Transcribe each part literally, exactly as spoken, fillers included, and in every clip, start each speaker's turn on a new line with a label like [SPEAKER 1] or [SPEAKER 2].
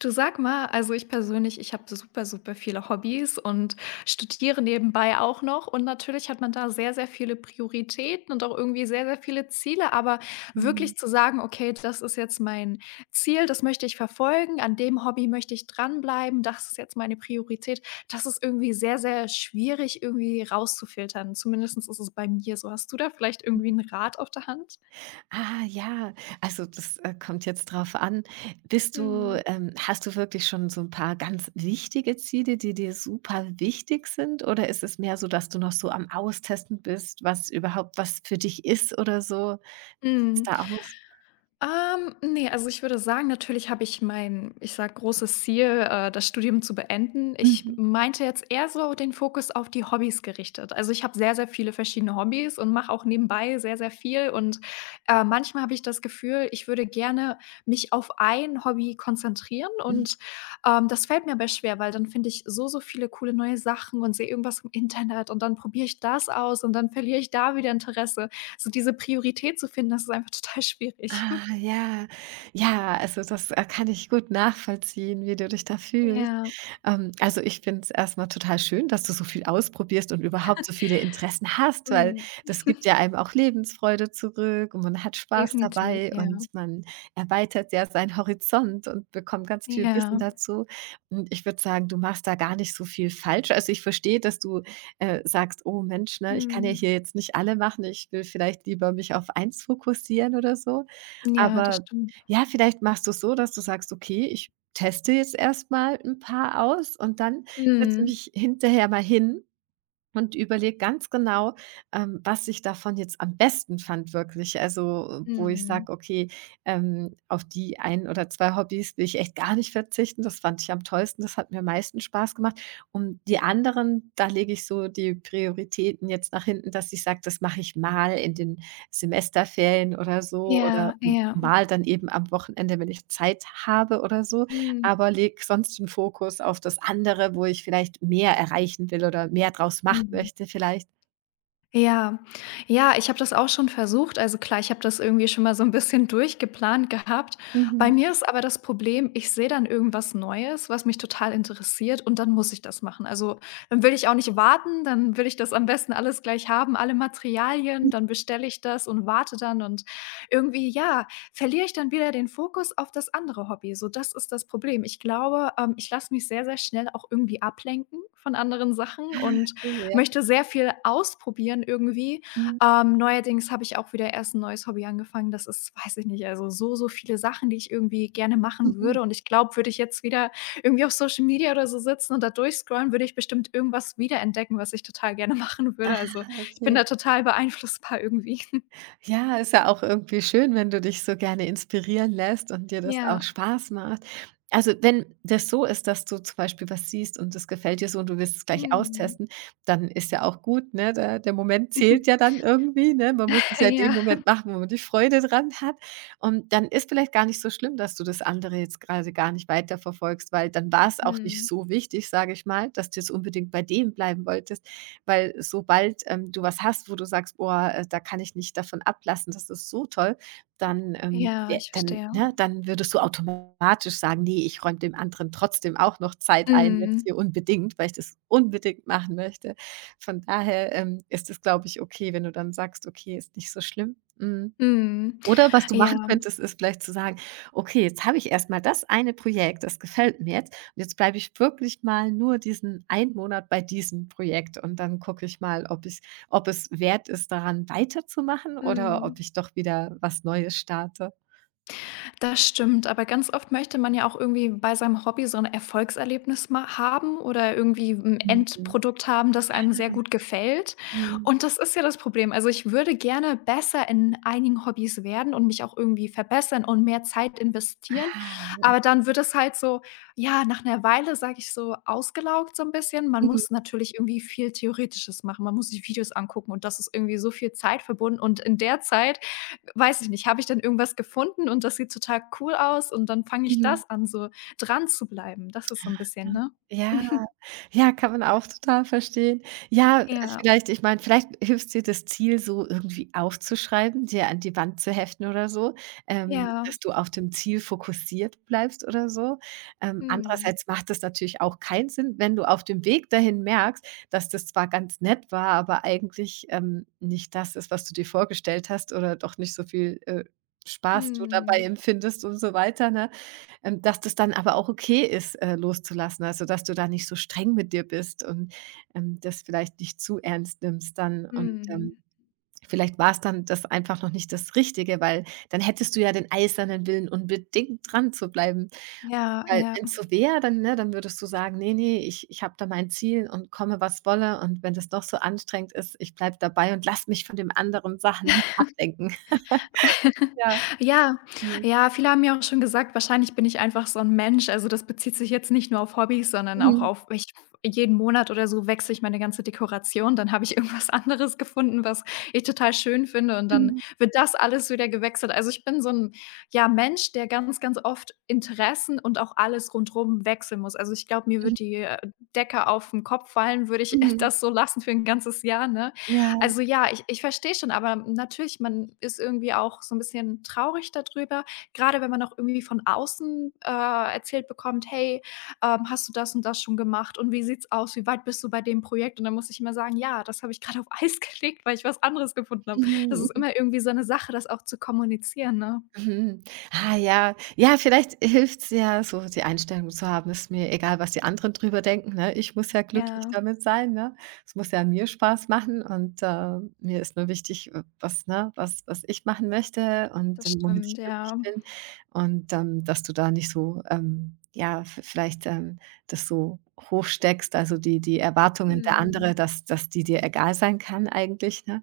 [SPEAKER 1] Du sag mal, also ich persönlich, ich habe super, super viele Hobbys und studiere nebenbei auch noch. Und natürlich hat man da sehr, sehr viele Prioritäten und auch irgendwie sehr, sehr viele Ziele. Aber
[SPEAKER 2] Mhm.
[SPEAKER 1] wirklich zu sagen, okay, das ist jetzt mein Ziel, das möchte ich verfolgen, an dem Hobby möchte ich dranbleiben, das ist jetzt meine Priorität, das ist irgendwie sehr, sehr schwierig irgendwie rauszufiltern. Zumindest ist es bei mir so. Hast du da vielleicht irgendwie einen Rat auf der Hand?
[SPEAKER 2] Ah, ja. Also, das, äh, kommt jetzt drauf an. Bist du
[SPEAKER 1] Mhm.
[SPEAKER 2] ähm, hast du wirklich schon so ein paar ganz wichtige Ziele, die dir super wichtig sind? Oder ist es mehr so, dass du noch so am Austesten bist, was überhaupt was für dich ist oder so? Wie sieht's
[SPEAKER 1] Mm.
[SPEAKER 2] da aus?
[SPEAKER 1] Ähm, ne, also ich würde sagen, natürlich habe ich mein, ich sag großes Ziel, äh, das Studium zu beenden. Ich
[SPEAKER 2] Mhm.
[SPEAKER 1] meinte jetzt eher so den Fokus auf die Hobbys gerichtet. Also, ich habe sehr, sehr viele verschiedene Hobbys und mache auch nebenbei sehr, sehr viel. Und, äh, manchmal habe ich das Gefühl, ich würde gerne mich auf ein Hobby konzentrieren
[SPEAKER 2] Mhm.
[SPEAKER 1] und, ähm, das fällt mir aber schwer, weil dann finde ich so, so viele coole neue Sachen und sehe irgendwas im Internet und dann probiere ich das aus und dann verliere ich da wieder Interesse. So diese Priorität zu finden, das ist einfach total schwierig.
[SPEAKER 2] Ah, ja. Ja, also, das, äh, kann ich gut nachvollziehen, wie du dich da fühlst.
[SPEAKER 1] Ja,
[SPEAKER 2] Ähm, also, ich finde es erstmal total schön, dass du so viel ausprobierst und überhaupt so viele Interessen hast, weil
[SPEAKER 1] mhm.
[SPEAKER 2] das gibt ja einem auch Lebensfreude zurück und man hat Spaß
[SPEAKER 1] Definitiv,
[SPEAKER 2] dabei
[SPEAKER 1] ja.
[SPEAKER 2] und man erweitert ja seinen Horizont und bekommt ganz viel Wissen
[SPEAKER 1] Ja.
[SPEAKER 2] dazu. Und ich würde sagen, du machst da gar nicht so viel falsch. Also, ich verstehe, dass du äh, sagst: „Oh Mensch, ne, ich kann ja
[SPEAKER 1] Mhm.
[SPEAKER 2] hier jetzt nicht alle machen. Ich will vielleicht lieber mich auf eins fokussieren“ oder so.
[SPEAKER 1] Ja, das
[SPEAKER 2] Aber
[SPEAKER 1] stimmt.
[SPEAKER 2] ja, vielleicht machst du es so, dass du sagst: „Okay, ich teste jetzt erstmal ein paar aus und dann setze
[SPEAKER 1] Mhm.
[SPEAKER 2] mich hinterher mal hin und überlege ganz genau, ähm, was ich davon jetzt am besten fand wirklich. Also, äh, wo ich
[SPEAKER 1] Mhm.
[SPEAKER 2] sage: „Okay, ähm, auf die ein oder zwei Hobbys will ich echt gar nicht verzichten. Das fand ich am tollsten. Das hat mir am meisten Spaß gemacht.“ Und die anderen, da lege ich so die Prioritäten jetzt nach hinten, dass ich sage: „Das mache ich mal in den Semesterferien oder so oder
[SPEAKER 1] Ja, ja.
[SPEAKER 2] mal dann eben am Wochenende, wenn ich Zeit habe oder so.“
[SPEAKER 1] Mhm.
[SPEAKER 2] Aber lege sonst den Fokus auf das andere, wo ich vielleicht mehr erreichen will oder mehr draus machen
[SPEAKER 1] Mhm.
[SPEAKER 2] möchte vielleicht.
[SPEAKER 1] Ja, ja, ich habe das auch schon versucht. Also klar, ich habe das irgendwie schon mal so ein bisschen durchgeplant gehabt. Bei
[SPEAKER 2] Mhm.
[SPEAKER 1] mir ist aber das Problem, ich sehe dann irgendwas Neues, was mich total interessiert und dann muss ich das machen. Also, dann will ich auch nicht warten, dann will ich das am besten alles gleich haben, alle
[SPEAKER 2] Hm.
[SPEAKER 1] Materialien, dann bestelle ich das und warte dann und irgendwie, ja, verliere ich dann wieder den Fokus auf das andere Hobby. So, das ist das Problem. Ich glaube, ähm, ich lasse mich sehr, sehr schnell auch irgendwie ablenken von anderen Sachen
[SPEAKER 2] Ah,
[SPEAKER 1] und
[SPEAKER 2] okay, ja.
[SPEAKER 1] möchte sehr viel ausprobieren irgendwie.
[SPEAKER 2] Mhm.
[SPEAKER 1] Ähm, neuerdings habe ich auch wieder erst ein neues Hobby angefangen. Das ist, weiß ich nicht, also so, so viele Sachen, die ich irgendwie gerne machen
[SPEAKER 2] Mhm.
[SPEAKER 1] würde. Und ich glaube, würde ich jetzt wieder irgendwie auf Social Media oder so sitzen und da durchscrollen, würde ich bestimmt irgendwas wiederentdecken, was ich total gerne machen würde.
[SPEAKER 2] Ah,
[SPEAKER 1] Also, ich bin
[SPEAKER 2] okay.
[SPEAKER 1] da total beeinflussbar irgendwie.
[SPEAKER 2] Ja, ist ja auch irgendwie schön, wenn du dich so gerne inspirieren lässt und dir das auch
[SPEAKER 1] Ja.
[SPEAKER 2] Spaß macht. Also, wenn das so ist, dass du zum Beispiel was siehst und das gefällt dir so und du willst es gleich
[SPEAKER 1] Mhm.
[SPEAKER 2] austesten, dann ist ja auch gut, ne? Der der Moment zählt ja dann irgendwie, ne? Man muss es ja in dem
[SPEAKER 1] Ja.
[SPEAKER 2] Moment machen, wo man die Freude dran hat. Und dann ist vielleicht gar nicht so schlimm, dass du das andere jetzt gerade gar nicht weiterverfolgst, weil dann war es auch nicht
[SPEAKER 1] Mhm.
[SPEAKER 2] so wichtig, sage ich mal, dass du jetzt unbedingt bei dem bleiben wolltest. Weil sobald ähm, du was hast, wo du sagst: „Boah, äh, da kann ich nicht davon ablassen, das ist so toll“, dann, ähm,
[SPEAKER 1] Ja,
[SPEAKER 2] ja,
[SPEAKER 1] ich
[SPEAKER 2] dann
[SPEAKER 1] verstehe.
[SPEAKER 2] ne, dann würdest du automatisch sagen: nee, ich räume dem anderen trotzdem auch noch Zeit ein, jetzt
[SPEAKER 1] Mhm.
[SPEAKER 2] hier unbedingt, weil ich das unbedingt machen möchte.“ Von daher, ähm, ist es, glaube ich, okay, wenn du dann sagst: „Okay, ist nicht so schlimm.“ Mhm.
[SPEAKER 1] Mhm.
[SPEAKER 2] Oder was du
[SPEAKER 1] Ja.
[SPEAKER 2] machen könntest, ist vielleicht zu sagen: „Okay, jetzt habe ich erstmal das eine Projekt, das gefällt mir jetzt und jetzt bleibe ich wirklich mal nur diesen einen Monat bei diesem Projekt und dann gucke ich mal, ob ich ob es wert ist, daran weiterzumachen oder
[SPEAKER 1] Mhm.
[SPEAKER 2] ob ich doch wieder was Neues starte.“
[SPEAKER 1] Das stimmt, aber ganz oft möchte man ja auch irgendwie bei seinem Hobby so 'n Erfolgserlebnis ma haben oder irgendwie 'n
[SPEAKER 2] Mhm. Ja.
[SPEAKER 1] Endprodukt haben, das einem sehr gut gefällt.
[SPEAKER 2] Mhm.
[SPEAKER 1] Und das ist ja das Problem. Also, ich würde gerne besser in einigen Hobbys werden und mich auch irgendwie verbessern und mehr Zeit investieren.
[SPEAKER 2] Ah.
[SPEAKER 1] Aber dann wird es halt so, ja, nach 'ner Weile, sage ich, so ausgelaugt so 'n bisschen. Man
[SPEAKER 2] Mhm.
[SPEAKER 1] muss natürlich irgendwie viel Theoretisches machen. Man muss sich Videos angucken und das ist irgendwie so viel Zeit verbunden und in der Zeit weiß ich nicht, habe ich dann irgendwas gefunden und das sieht total cool aus und dann fange ich
[SPEAKER 2] Mhm.
[SPEAKER 1] das an, so dran zu bleiben. Das ist so 'n bisschen, ne?
[SPEAKER 2] Ja. Ja, kann man auch total verstehen. Ja, äh,
[SPEAKER 1] Ja,
[SPEAKER 2] vielleicht ich meine, vielleicht hilft dir das Ziel so irgendwie aufzuschreiben, dir an die Wand zu heften oder so, ähm,
[SPEAKER 1] ja.
[SPEAKER 2] dass du auf dem Ziel fokussiert bleibst oder so. Ähm,
[SPEAKER 1] Mhm.
[SPEAKER 2] andererseits macht es natürlich auch keinen Sinn, wenn du auf dem Weg dahin merkst, dass das zwar ganz nett war, aber eigentlich, ähm, nicht das ist, was du dir vorgestellt hast oder doch nicht so viel, äh, Spaß du dabei
[SPEAKER 1] Mhm.
[SPEAKER 2] empfindest und so weiter, ne? Ähm, dass das dann aber auch okay ist, äh, loszulassen, also, dass du da nicht so streng mit dir bist und, ähm, das vielleicht nicht zu ernst nimmst dann und, ähm,
[SPEAKER 1] Mhm.
[SPEAKER 2] vielleicht war es dann das einfach noch nicht das Richtige, weil dann hättest du ja den eisernen Willen, unbedingt dran zu bleiben.
[SPEAKER 1] Ja,
[SPEAKER 2] Weil
[SPEAKER 1] ja.
[SPEAKER 2] wenn es so wäre, dann ne, dann würdest du sagen: nee, nee, ich ich habe da mein Ziel und komme, was wolle und wenn das noch so anstrengend ist, ich bleibe dabei und lass mich von den anderen Sachen nicht ablenken.“ Ja,
[SPEAKER 1] Ja,
[SPEAKER 2] mhm.
[SPEAKER 1] ja, viele haben mir auch schon gesagt, wahrscheinlich bin ich einfach so ein Mensch. Also, das bezieht sich jetzt nicht nur auf Hobbys, sondern auch
[SPEAKER 2] Mhm.
[SPEAKER 1] auf ich jeden Monat oder so wechsle ich meine ganze Dekoration, dann habe ich irgendwas anderes gefunden, was ich total schön finde und dann
[SPEAKER 2] Mhm.
[SPEAKER 1] wird das alles wieder gewechselt. Also, ich bin so ein ja, Mensch, der ganz, ganz oft Interessen und auch alles rundrum wechseln muss. Also, ich glaube, mir
[SPEAKER 2] Mhm.
[SPEAKER 1] wird die, äh, Decke auf den Kopf fallen, würde ich
[SPEAKER 2] Mhm.
[SPEAKER 1] das so lassen für ein ganzes Jahr, ne?
[SPEAKER 2] Ja.
[SPEAKER 1] Also ja, ich ich verstehe schon, aber natürlich, man ist irgendwie auch so ein bisschen traurig darüber, gerade wenn man auch irgendwie von außen, äh, erzählt bekommt: „Hey, ähm, hast du das und das schon gemacht und wie sieht's aus? Wie weit bist du bei dem Projekt?“ Und dann muss ich immer sagen: „Ja, das habe ich gerade auf Eis gelegt, weil ich was anderes gefunden habe.“ Das ist
[SPEAKER 2] Mhm.
[SPEAKER 1] immer irgendwie so eine Sache, das auch zu kommunizieren, ne?
[SPEAKER 2] Mhm. Ah ja. Ja, vielleicht hilft es ja, so die Einstellung zu haben: „Ist mir egal, was die anderen drüber denken, ne? Ich muss ja glücklich
[SPEAKER 1] Ja,
[SPEAKER 2] damit sein, ne? Es muss ja mir Spaß machen und, äh, mir ist nur wichtig, äh, was ne, was was ich machen möchte und
[SPEAKER 1] das
[SPEAKER 2] ähm, womit ich
[SPEAKER 1] stimmt,
[SPEAKER 2] glücklich
[SPEAKER 1] ja.
[SPEAKER 2] bin.“ Und, ähm, dass du da nicht so, ähm, ja, v vielleicht, ähm, das so hochsteckst, also die die Erwartungen der
[SPEAKER 1] Mhm.
[SPEAKER 2] andere, dass dass die dir egal sein kann eigentlich, ne?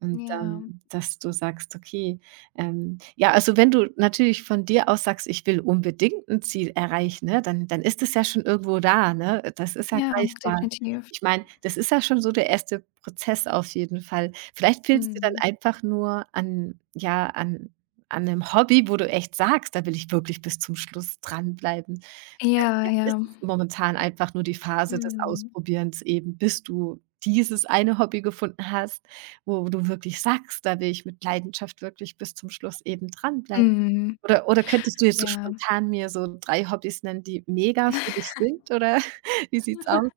[SPEAKER 2] Und,
[SPEAKER 1] Ja.
[SPEAKER 2] ähm, dass du sagst: „Okay, ähm, ja, also wenn du natürlich von dir aus sagst: „Ich will unbedingt ein Ziel erreichen“, ne, dann dann ist es ja schon irgendwo da, ne? Das ist ja
[SPEAKER 1] Ja,
[SPEAKER 2] greifbar.
[SPEAKER 1] definitiv.
[SPEAKER 2] Ich meine, das ist ja schon so der erste Prozess auf jeden Fall. Vielleicht fehlt's dir dann
[SPEAKER 1] Mhm.
[SPEAKER 2] einfach nur an ja, an an einem Hobby, wo du echt sagst: „Da will ich wirklich bis zum Schluss dranbleiben.“ Vielleicht
[SPEAKER 1] Ja,
[SPEAKER 2] vielleicht ist
[SPEAKER 1] ja.
[SPEAKER 2] es momentan einfach nur die Phase des
[SPEAKER 1] Mhm.
[SPEAKER 2] Ausprobierens eben, bis du dieses eine Hobby gefunden hast. Wo du wirklich sagst: „Da will ich mit Leidenschaft wirklich bis zum Schluss eben dranbleiben.“
[SPEAKER 1] Mhm.
[SPEAKER 2] Oder oder könntest du jetzt so
[SPEAKER 1] Ja.
[SPEAKER 2] spontan mir so drei Hobbys nennen, die mega für dich sind, oder wie sieht's aus?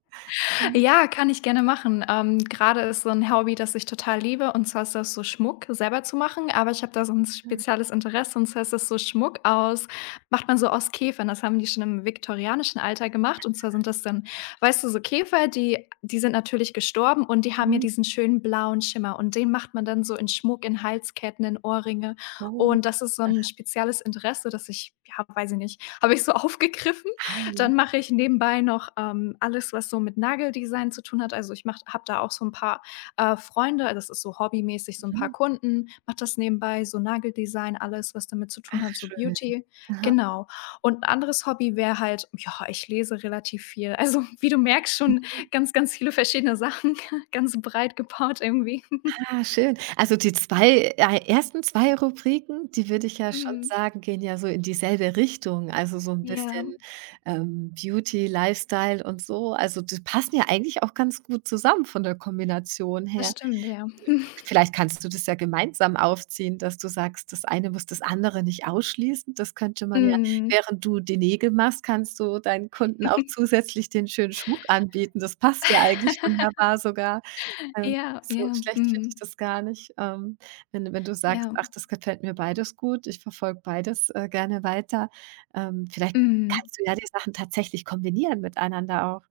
[SPEAKER 2] Mhm,
[SPEAKER 1] Ja, kann ich gerne machen. Ähm, grade ist so ein Hobby, das ich total liebe, und zwar ist das so Schmuck selber zu machen, aber ich habe da so ein spezielles Interesse, und zwar ist das so Schmuck aus macht man so aus Käfern. Das haben die schon im viktorianischen Alter gemacht, und zwar sind das dann weißt du, so Käfer, die die sind natürlich gestorben und die haben ja
[SPEAKER 2] mhm,
[SPEAKER 1] diesen schönen blauen Schimmer und den macht man dann so in Schmuck, in Halsketten, in Ohrringe
[SPEAKER 2] oh.
[SPEAKER 1] und das ist so ein spezielles Interesse, das ich ja, weiß ich nicht, habe ich so aufgegriffen.
[SPEAKER 2] Ah, ja,
[SPEAKER 1] Dann mache ich nebenbei noch, ähm, alles, was so mit Nageldesign zu tun hat. Also, ich habe da auch so ein paar, äh, Freunde, das ist so hobbymäßig, so ein paar
[SPEAKER 2] mhm.
[SPEAKER 1] Kunden, mache das nebenbei, so Nageldesign, alles, was damit zu
[SPEAKER 2] Ach,
[SPEAKER 1] tun hat, so
[SPEAKER 2] schön.
[SPEAKER 1] Beauty.
[SPEAKER 2] Aha.
[SPEAKER 1] Genau. Und ein anderes Hobby wäre halt ja, ich lese relativ viel. Also, wie du merkst, schon ganz, ganz viele verschiedene Sachen, ganz breit gebaut irgendwie.
[SPEAKER 2] Ah, schön. Also, die zwei ei ersten zwei Rubriken, die würde ich ja schon
[SPEAKER 1] Mhm.
[SPEAKER 2] sagen, gehen ja so in dieselbe Richtung, also so ein
[SPEAKER 1] Ja,
[SPEAKER 2] bisschen, ähm, Beauty, Lifestyle und so. Also, die passen ja eigentlich auch ganz gut zusammen von der Kombination
[SPEAKER 1] das
[SPEAKER 2] her.
[SPEAKER 1] stimmt, ja.
[SPEAKER 2] Vielleicht kannst du das ja gemeinsam aufziehen, dass du sagst, das eine muss das andere nicht ausschließen. Das könnte man ja
[SPEAKER 1] Mhm.
[SPEAKER 2] während du die Nägel machst, kannst du deinen Kunden auch zusätzlich den schönen Schmuck anbieten. Das passt ja eigentlich wunderbar sogar. Ähm,
[SPEAKER 1] Ja,
[SPEAKER 2] so
[SPEAKER 1] ja,
[SPEAKER 2] schlecht finde ich
[SPEAKER 1] mhm.
[SPEAKER 2] das gar nicht. Ähm, wenn wenn du sagst:
[SPEAKER 1] Ja,
[SPEAKER 2] „Ach, das gefällt mir beides gut, ich verfolge beides, äh, gerne weiter.“ Ähm, vielleicht
[SPEAKER 1] mhm.
[SPEAKER 2] kannst du ja die Sachen tatsächlich kombinieren miteinander auch.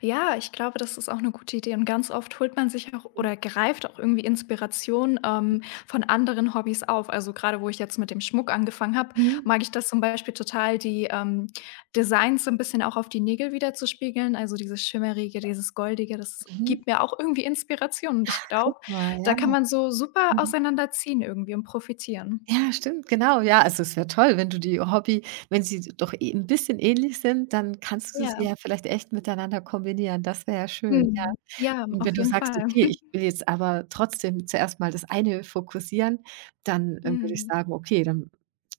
[SPEAKER 1] Ja, ich glaube, das ist auch eine gute Idee und ganz oft holt man sich auch
[SPEAKER 2] Mhm.
[SPEAKER 1] oder greift auch irgendwie Inspiration, ähm, von anderen Hobbys auf. Also, gerade, wo ich jetzt mit dem Schmuck angefangen habe,
[SPEAKER 2] Mhm.
[SPEAKER 1] mag ich das zum Beispiel total, die, ähm, Designs so ein bisschen auch auf die Nägel wieder zu spiegeln. Also, dieses Schimmerige, dieses Goldige, das
[SPEAKER 2] Mhm.
[SPEAKER 1] gibt mir auch irgendwie Inspiration und ich
[SPEAKER 2] Guck
[SPEAKER 1] glaube,
[SPEAKER 2] mal, ja.
[SPEAKER 1] da kann man so super
[SPEAKER 2] Mhm.
[SPEAKER 1] auseinanderziehen irgendwie und profitieren.
[SPEAKER 2] Ja, stimmt, genau. Ja, also es wäre toll, wenn du die Hobby wenn sie doch eh 'n bisschen ähnlich sind, dann kannst du sie
[SPEAKER 1] Ja.
[SPEAKER 2] ja vielleicht echt miteinander kombinieren. Das wäre ja schön, ja.
[SPEAKER 1] Mhm. Ja,
[SPEAKER 2] Und wenn
[SPEAKER 1] auf
[SPEAKER 2] du
[SPEAKER 1] jeden
[SPEAKER 2] sagst:
[SPEAKER 1] Fall.
[SPEAKER 2] „Okay, ich will jetzt aber trotzdem zuerst mal das eine fokussieren“, dann, äh, würde ich
[SPEAKER 1] Mhm.
[SPEAKER 2] sagen: „Okay, dann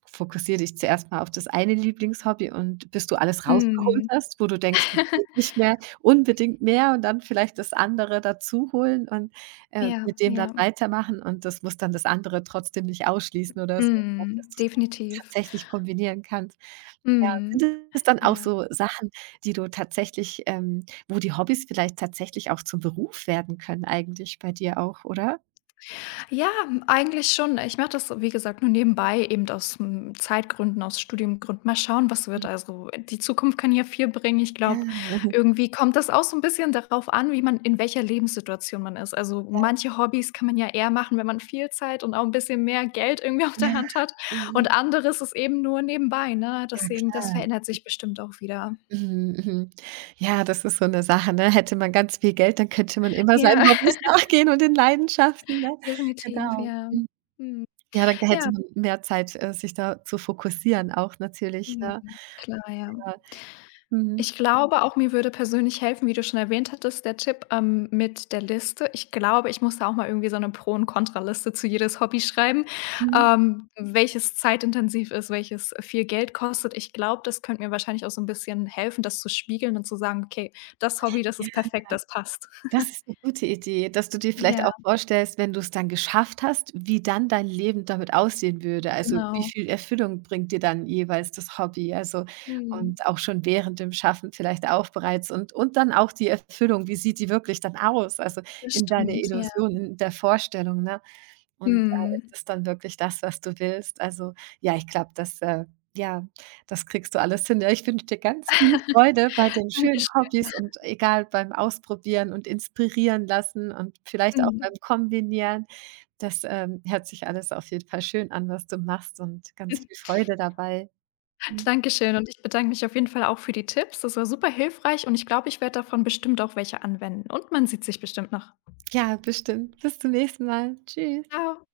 [SPEAKER 2] fokussiere dich zuerst mal auf das eine Lieblingshobby und bis du alles rausgeholt
[SPEAKER 1] Mhm.
[SPEAKER 2] hast, wo du denkst, das geht nicht mehr, unbedingt mehr und dann vielleicht das andere dazu holen und, äh,
[SPEAKER 1] Ja,
[SPEAKER 2] mit dem dann
[SPEAKER 1] ja.
[SPEAKER 2] weitermachen und das muss dann das andere trotzdem nicht ausschließen oder so, vielleicht, dass
[SPEAKER 1] Mhm.
[SPEAKER 2] du's dann
[SPEAKER 1] Definitiv.
[SPEAKER 2] tatsächlich kombinieren kannst.“ Ja,
[SPEAKER 1] Mhm.
[SPEAKER 2] sind es dann auch
[SPEAKER 1] Ja.
[SPEAKER 2] so Sachen, die du tatsächlich, ähm, wo die Hobbys vielleicht tatsächlich auch zum Beruf werden können eigentlich bei dir auch, oder?
[SPEAKER 1] Ja, hm, eigentlich schon. Ich mache das, wie gesagt, nur nebenbei, eben aus, hm, Zeitgründen, aus Studiengründen. Mal schauen, was
[SPEAKER 2] Mhm.
[SPEAKER 1] wird. Also, die Zukunft kann ja viel bringen. Ich
[SPEAKER 2] Ja,
[SPEAKER 1] glaube,
[SPEAKER 2] mhm.
[SPEAKER 1] irgendwie kommt das auch so ein bisschen darauf an, wie man in welcher Lebenssituation man ist. Also, manche Hobbys kann man ja eher machen, wenn man viel Zeit und auch ein bisschen mehr Geld irgendwie auf
[SPEAKER 2] Ja,
[SPEAKER 1] der Hand hat
[SPEAKER 2] mhm.
[SPEAKER 1] und anderes ist eben nur nebenbei, ne?
[SPEAKER 2] Ja,
[SPEAKER 1] Deswegen, das
[SPEAKER 2] klar.
[SPEAKER 1] verändert sich bestimmt auch wieder.
[SPEAKER 2] Mhm, mhm. Ja, das ist so 'ne Sache, ne? Hätte man ganz viel Geld, dann könnte man immer seinen
[SPEAKER 1] Ja,
[SPEAKER 2] Hobbys nachgehen und den Leidenschaften, ne?
[SPEAKER 1] definitiv,
[SPEAKER 2] Genau.
[SPEAKER 1] ja.
[SPEAKER 2] Mhm.
[SPEAKER 1] Mhm.
[SPEAKER 2] Ja, dann
[SPEAKER 1] Ja,
[SPEAKER 2] hätte man mehr Zeit, äh, sich da zu fokussieren auch natürlich,
[SPEAKER 1] mhm,
[SPEAKER 2] ne?
[SPEAKER 1] klar, ja.
[SPEAKER 2] Ja. Mhm.
[SPEAKER 1] Ich glaube auch, mir würde persönlich helfen, wie du schon erwähnt hattest, der Tipp, ähm, mit der Liste. Ich glaube, ich muss da auch mal irgendwie so eine Pro und Kontraliste zu jedes Hobby schreiben,
[SPEAKER 2] Mhm.
[SPEAKER 1] ähm, welches zeitintensiv ist, welches viel Geld kostet. Ich glaube, das könnte mir wahrscheinlich auch so ein bisschen helfen, das zu spiegeln und zu sagen: „Okay, das Hobby, das ist perfekt, das passt.“
[SPEAKER 2] Das ist 'ne gute Idee, dass du dir vielleicht
[SPEAKER 1] Ja,
[SPEAKER 2] auch vorstellst, wenn du's dann geschafft hast, wie dann dein Leben damit aussehen würde. Also, wie
[SPEAKER 1] genau.
[SPEAKER 2] viel Erfüllung bringt dir dann jeweils das Hobby? Also,
[SPEAKER 1] Mhm.
[SPEAKER 2] und auch schon während dem Schaffen vielleicht auch bereits und und dann auch die Erfüllung, wie sieht die wirklich dann aus? Also,
[SPEAKER 1] Das
[SPEAKER 2] in deiner
[SPEAKER 1] stimmt, ja.
[SPEAKER 2] Illusion, in der Vorstellung, ne? Und da ist
[SPEAKER 1] Mhm.
[SPEAKER 2] es dann wirklich das, was du willst. Also, ja, ich glaube, das äh, ja, das kriegst du alles hin. Ja, ich wünsche dir ganz viel Freude bei den schönen
[SPEAKER 1] Dankeschön.
[SPEAKER 2] Hobbys und egal beim Ausprobieren und inspirieren lassen und vielleicht auch beim
[SPEAKER 1] Mhm.
[SPEAKER 2] Kombinieren. Das, ähm, hört sich alles auf jeden Fall schön an, was du machst und ganz viel Freude dabei. Hm,
[SPEAKER 1] Dankeschön und ich bedanke mich auf jeden Fall auch für die Tipps. Das war super hilfreich und ich glaube, ich werde davon bestimmt auch welche anwenden und man sieht sich bestimmt noch.
[SPEAKER 2] ja, bestimmt. Bis zum nächsten Mal. Tschüss.
[SPEAKER 1] Ciao.